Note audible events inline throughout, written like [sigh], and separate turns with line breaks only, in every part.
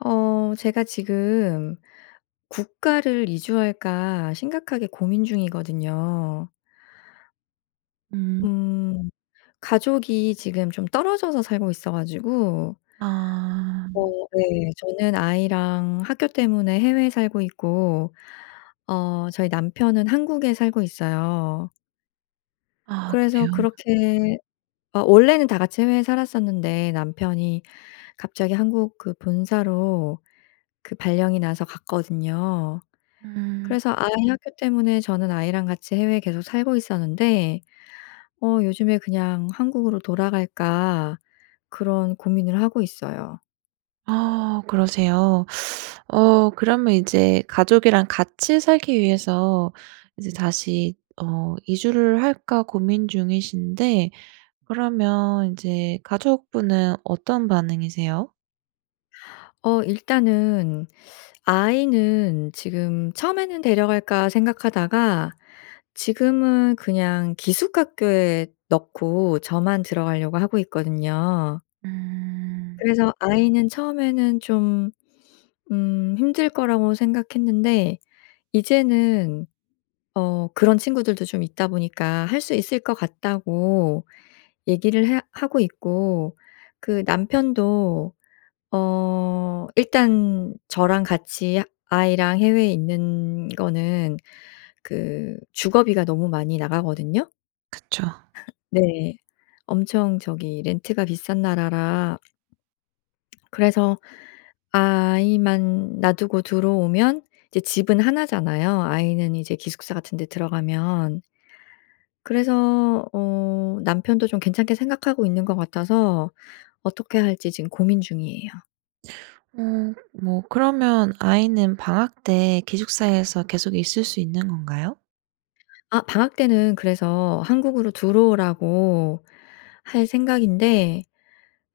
어 제가 지금 국가를 이주할까 심각하게 고민 중이거든요.
음.
음 가족이 지금 좀 떨어져서 살고 있어가지고 어
아.
네, 저는 아이랑 학교 때문에 해외에 살고 있고 어 저희 남편은 한국에 살고 있어요.
아
그래서
그래요?
그렇게 어 원래는 다 같이 해외에 살았었는데 남편이 갑자기 한국 그 본사로 그 발령이 나서 갔거든요.
음.
그래서 아이 학교 때문에 저는 아이랑 같이 해외에 계속 살고 있었는데 어 요즘에 '그냥 한국으로 돌아갈까.' 그런 고민을 하고 있어요.
아 그러세요. [sucks teeth] 어 그러면 이제 가족이랑 같이 살기 위해서 이제 다시 어 이주를 할까 고민 중이신데 그러면 이제 가족분은 어떤 반응이세요?
어 일단은 아이는 지금 처음에는 '데려갈까?' 생각하다가 지금은 그냥 기숙 학교에 넣고 저만 들어가려고 하고 있거든요.
음.
그래서 아이는 처음에는 좀 음 힘들 거라고 생각했는데 이제는 어 그런 친구들도 좀 있다 보니까 "할 수 있을 것 같다."고 얘기를 해 하고 있고 그 남편도 어 일단 저랑 같이 아이랑 해외에 있는 거는 그 주거비가 너무 많이 나가거든요.
그쵸.
[laughs] 네. 엄청 저기 렌트가 비싼 나라라 [swallows] 그래서 아이만 놔두고 들어오면 이제 집은 1 잖아요, 아이는 이제 기숙사 같은 데 들어가면. 그래서 어 남편도 좀 괜찮게 생각하고 있는 것 같아서 어떻게 할지 지금 고민 중이에요.
어 뭐 그러면 아이는 방학 때 기숙사에서 계속 있을 수 있는 건가요?
아 방학때는 그래서 한국으로 들어오라고 할 생각인데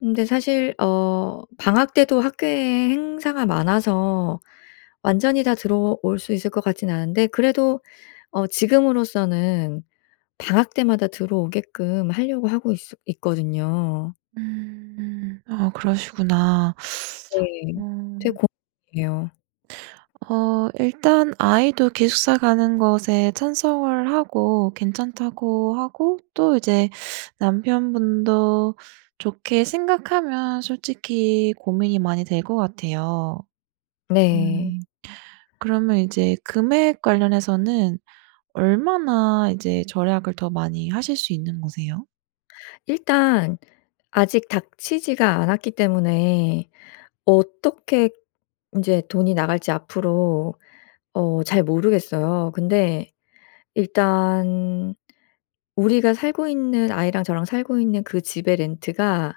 근데 사실 어 방학때도 학교에 행사가 많아서 완전히 다 들어올 수 있을 것 같지는 않은데 그래도 어 지금으로서는 방학 때마다 들어오게끔 하려고 하고 있어 있거든요.
음. 아 그러시구나. [sucks teeth]
네. 되게
어.
고민이에요.
어 일단 아이도 기숙사 가는 것에 찬성을 하고 괜찮다고 하고 또 이제 [sucks teeth] 남편분도 좋게 생각하면 솔직히 고민이 많이 될 것 같아요.
네.
음. 그러면 이제 금액 관련해서는 얼마나 이제 절약을 더 많이 하실 수 있는 거세요?
일단 아직 닥치지가 않았기 때문에 어떻게 인제 돈이 나갈지 앞으로 어 잘 모르겠어요. 근데 일단 우리가 살고 있는 아이랑 저랑 살고 있는 그 집의 렌트가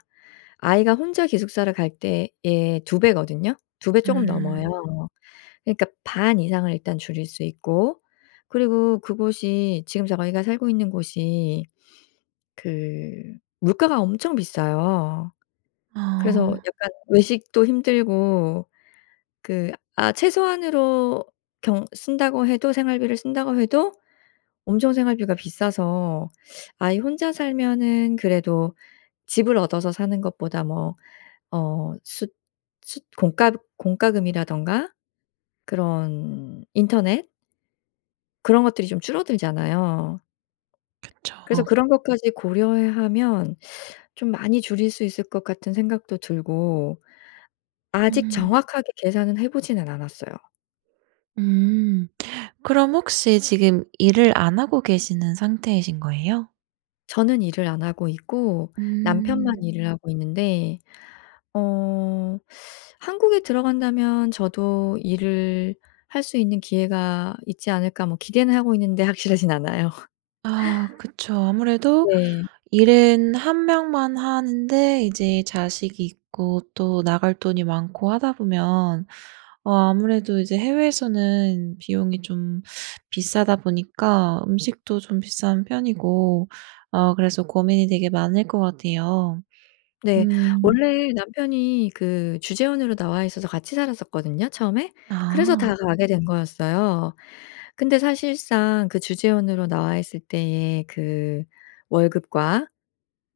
아이가 혼자 기숙사를 갈 때에 2 배거든요. 2 배 조금 넘어요.
음.
그러니까 반 이상을 일단 줄일 수 있고 그리고 그곳이 지금 저희가 살고 있는 곳이 그 물가가 엄청 비싸요. 그래서
아.
약간 외식도 힘들고 그 아 최소한으로 경 쓴다고 해도 생활비를 쓴다고 해도 엄청 생활비가 비싸서 아이 혼자 살면은 그래도 집을 얻어서 사는 것보다 뭐 어 숫 숫 공과그 공과금이라든가 그런 인터넷 그런 것들이 좀 줄어들잖아요. 그래서
그쵸.
그런 것까지 고려해 하면 [sucks teeth] 좀 많이 줄일 수 있을 것 같은 생각도 들고 아직
음.
정확하게 계산은 해보지는 않았어요.
음. 그럼 혹시 지금 일을 안 하고 계시는 상태이신 거예요?
저는 일을 안 하고 있고 남편만
음.
일을 하고 있는데 어 한국에 들어간다면 저도 '일을 할 수 있는 기회가 있지 않을까.' 뭐 기대는 하고 있는데 확실하진 않아요.
아
[laughs]
그쵸. 아무래도
네.
일은 1 명만 하는데 이제 자식이 있고 또 나갈 돈이 많고 하다 보면 어 아무래도 이제 해외에서는 비용이 좀 비싸다 보니까 음식도 좀 비싼 편이고 어 그래서 고민이 되게 많을 것 같아요.
네.
음.
원래 남편이 그 주재원으로 나와 있어서 같이 살았었거든요 처음에.
아.
그래서 다 가게 된 거였어요. 근데 사실상 그 주재원으로 나와 있을 때에 그 월급과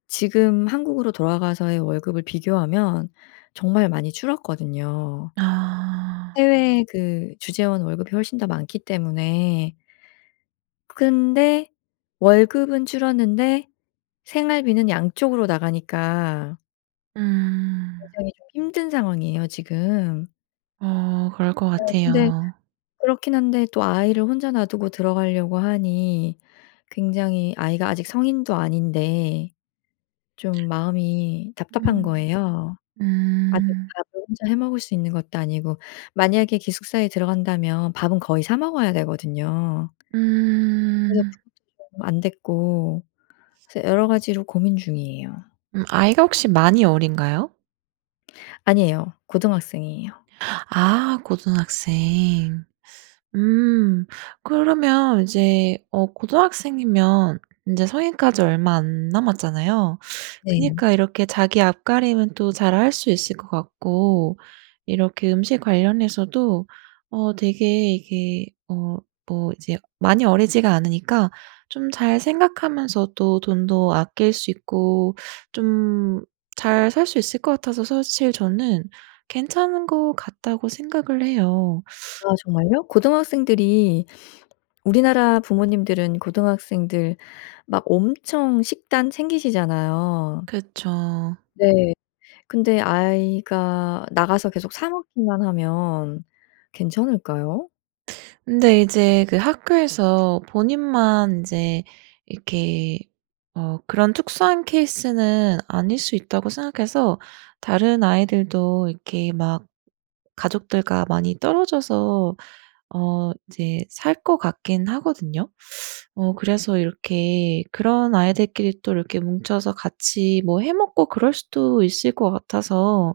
지금 한국으로 돌아가서의 월급을 비교하면 정말 많이 줄었거든요.
아.
해외 그 주재원 월급이 훨씬 더 많기 때문에 그 근데 월급은 줄었는데 생활비는 양쪽으로 나가니까
음.
굉장히 좀 힘든 상황이에요 지금.
어 그럴 것
어 근데
같아요.
그렇긴 한데 또 아이를 혼자 놔두고 들어가려고 하니 굉장히 아이가 아직 성인도 아닌데 좀 마음이 답답한
음.
거예요. 아직
음.
밥을 혼자 해 먹을 수 있는 것도 아니고 만약에 기숙사에 들어간다면 밥은 거의 사 먹어야 되거든요. 그래서
음.
그것도 좀 안됐고 그래서 여러 가지로 고민 중이에요.
음 아이가 혹시 많이 어린가요?
아니에요. 고등학생이에요.
아 고등학생. 음. 그러면 이제 어 고등학생이면 인제 성인까지 얼마 안 남았잖아요.
네.
그러니까 이렇게 자기 앞가림은 또 잘 할 수 있을 것 같고 이렇게 음식 관련해서도 어 되게 이게 어 뭐 이제 많이 어리지가 않으니까 좀 잘 생각하면서도 돈도 아낄 수 있고 좀 잘 살 수 있을 것 같아서 사실 저는 ‘괜찮은 거 같다.‘고 생각을 해요.
아 정말요? 고등학생들이 우리나라 부모님들은 고등학생들 막 엄청 식단 챙기시잖아요.
그쵸.
네. 근데 아이가 나가서 계속 사 먹기만 하면 괜찮을까요?
근데 이제 그 학교에서 본인만 인제 이렇게 어 ‘그런 특수한 케이스는 아닐 수 있다.‘고 생각해서 다른 아이들도 이렇게 막 가족들과 많이 떨어져서 어 이제 살 것 같긴 하거든요. [sucks teeth] 어 그래서 이렇게 그런 아이들끼리 또 이렇게 뭉쳐서 같이 뭐 해 먹고 그럴 수도 있을 거 같아서.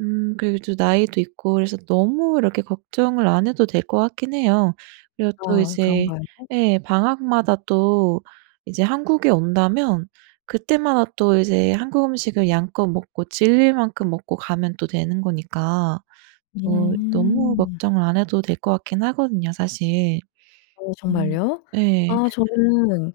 음 그리고 또 나이도 있고 그래서 너무 이렇게 걱정을 안 해도 될 것 같긴 해요. 그리고 또
아
이제
그런가요?
예 방학마다 또 이제 한국에 온다면 그때마다 또 이제 한국 음식을 양껏 먹고 질릴 만큼 먹고 가면 또 되는 거니까 또 너무
음.
걱정을 안 해도 될 것 같긴 하거든요 사실.
어
음
정말요?
네.
아 저는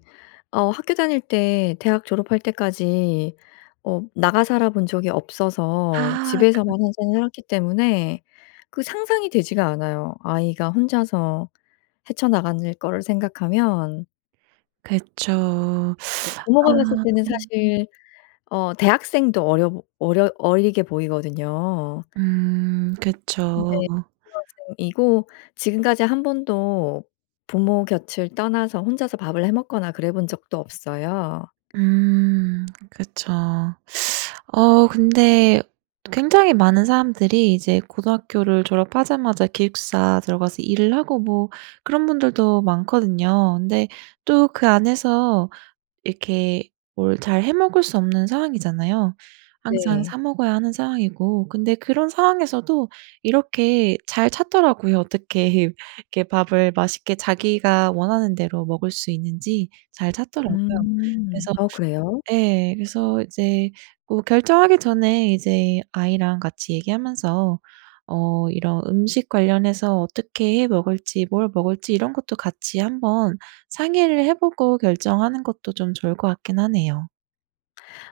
어 학교 다닐 때 대학 졸업할 때까지 어 나가 살아본 적이 없어서
아.
집에서만
그렇
항상 살았기 때문에 그 상상이 되지가 않아요. 아이가 혼자서 헤쳐나가는 거를 생각하면
그쵸. [sucks teeth]
부모가 봤을
아.
때는 사실 어 대학생도 어려 보 어려 어리게 보이거든요.
음
네
그쵸.
고등학생이고 지금까지 1 번도 부모 곁을 떠나서 혼자서 밥을 해 먹거나 그래본 적도 없어요.
음 그쵸. 어 근데 굉장히 많은 사람들이 이제 고등학교를 졸업하자마자 기숙사 들어가서 일을 하고 뭐 그런 분들도 많거든요. 근데 또 그 안에서 이렇게 뭘 잘 해 먹을 수 없는 상황이잖아요. 항상 사
네.
먹어야 하는 상황이고 근데 그런 상황에서도 이렇게 잘 찾더라고요. 어떻게 이렇게 밥을 맛있게 자기가 원하는 대로 먹을 수 있는지 잘 찾더라고요.
음
그래서
어 그래요?
예 그래서 이제 뭐 결정하기 전에 이제 아이랑 같이 얘기하면서 어 이런 음식 관련해서 어떻게 해 먹을지 뭘 먹을지 이런 것도 같이 한번 상의를 해 보고 결정하는 것도 좀 좋을 것 같긴 하네요.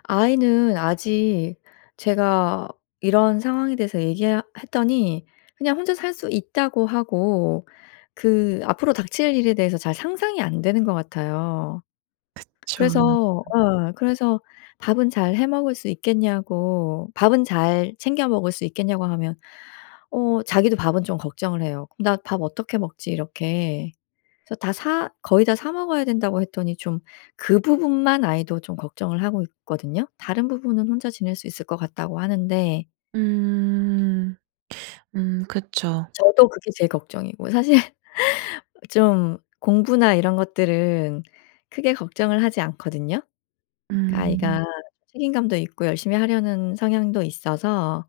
아이는 아직 제가 이런 상황에 대해서 얘기 하 했더니 그냥 “혼자 살 수 있다.“고 하고 그 앞으로 닥칠 일에 대해서 잘 상상이 안 되는 것 같아요.
그쵸.
그래서 어 그래서 “밥은 잘 해 먹을 수 있겠냐?“고 “밥은 잘 챙겨 먹을 수 있겠냐?“고 하면 어 자기도 밥은 좀 걱정을 해요. "나 밥 어떻게 먹지?" 이렇게. 그래서 “다 사 거의 다 사 먹어야 된다.“고 했더니 좀 그 부분만 아이도 좀 걱정을 하고 있거든요. “다른 부분은 혼자 지낼 수 있을 것 같다.“고 하는데
음. 음 그쵸.
저도 그게 제일 걱정이고 사실 좀 공부나 이런 것들은 크게 걱정을 하지 않거든요.
음.
아이가 책임감도 있고 열심히 하려는 성향도 있어서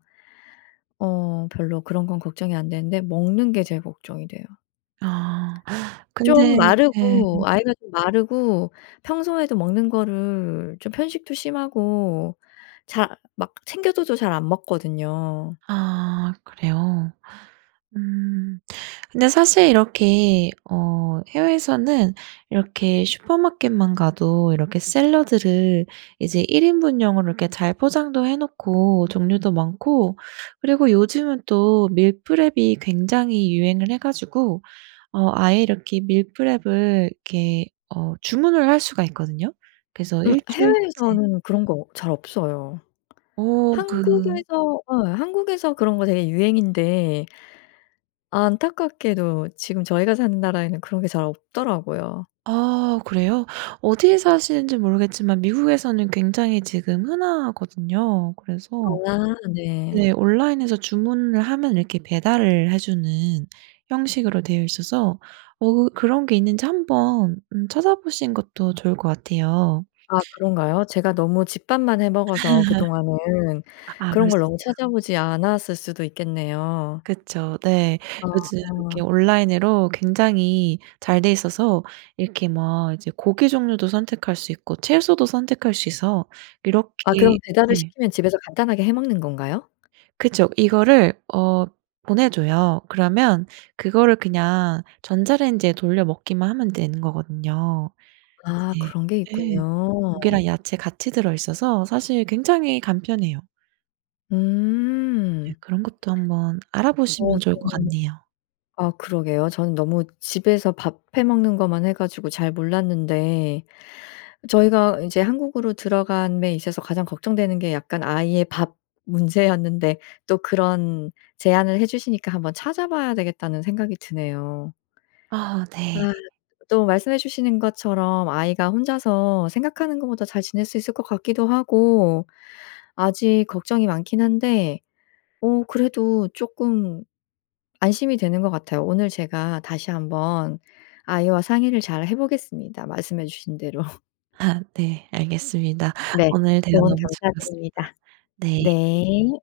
어 별로 그런 건 걱정이 안되는데 먹는 게 제일 걱정이 돼요.
아
좀
근데 예.
마르고 아이가 좀 마르고 평소에도 먹는 거를 좀 편식도 심하고 작 막 챙겨줘도 잘 안 먹거든요.
아 그래요? 음. 근데 사실 이렇게 어 해외에서는 이렇게 슈퍼마켓만 가도 이렇게 샐러드를 이제 1 인분용으로 이렇게 잘 포장도 해 놓고 종류도 많고 그리고 요즘은 또 밀프렙이 굉장히 유행을 해 가지고 어 아예 이렇게 밀프렙을 이렇게 어 주문을 할 수가 있거든요. 그래서
음
1 주일치
해외에서는 그런 거 잘 없어요.
오 그
한국에서 어 한국에서 그런 거 되게 유행인데 안타깝게도 지금 저희가 사는 나라에는 그런 게 잘 없더라구요.
아 그래요? 어디에 사시는지 모르겠지만 미국에서는 굉장히 지금 흔하거든요. 그래서
아 네.
네 온라인에서 주문을 하면 이렇게 배달을 해 주는 형식으로 되어 있어서 어 어 그런 게 있는지 한번 음 찾아보시는 것도 좋을 것 같아요.
아 그런가요? 제가 너무 집밥만 해 먹어서 그동안은
[laughs] 아 그럴
그런 걸
수
너무
있죠.
찾아보지 않았을 수도 있겠네요.
그쵸 네. 요즘
아.
이렇게 온라인으로 굉장히 잘 돼 있어서 이렇게 막 이제 고기 종류도 선택할 수 있고 채소도 선택할 수 있어
아
이렇게
그럼 배달을
예.
시키면 집에서 간단하게 해 먹는 건가요?
그쵸. 이거를 어 보내줘요. 그러면 그거를 그냥 전자레인지에 돌려 먹기만 하면 되는 거거든요.
아
이제
그런 게
네
있군요.
고기랑 야채 같이 들어있어서 사실 굉장히 간편해요. 네
음.
그런 것도 한번
어
알아보시면 좋을 것
저는
같네요.
아 그러게요. 저는 너무 집에서 밥 해 먹는 것만 해 가지고 잘 몰랐는데 저희가 이제 한국으로 들어감에 있어서 가장 걱정되는 게 약간 아이의 밥 문제였는데 또 그런 제안을 해 주시니까 ‘한번 찾아봐야 되겠다.‘는 생각이 드네요.
아 네.
아 또 말씀해 주시는 것처럼 아이가 혼자서 생각하는 것보다 잘 지낼 수 있을 것 같기도 하고 아직 걱정이 많긴 한데 어 그래도 쪼끔 안심이 되는 것 같아요. 오늘 제가 다시 한번 아이와 상의를 잘 해 보겠습니다 말씀해 주신 대로. [laughs]
아 네. 알겠습니다.
네.
오늘 대화
조언
너무 즐거웠습니다.
감사드립니다.
네.
네.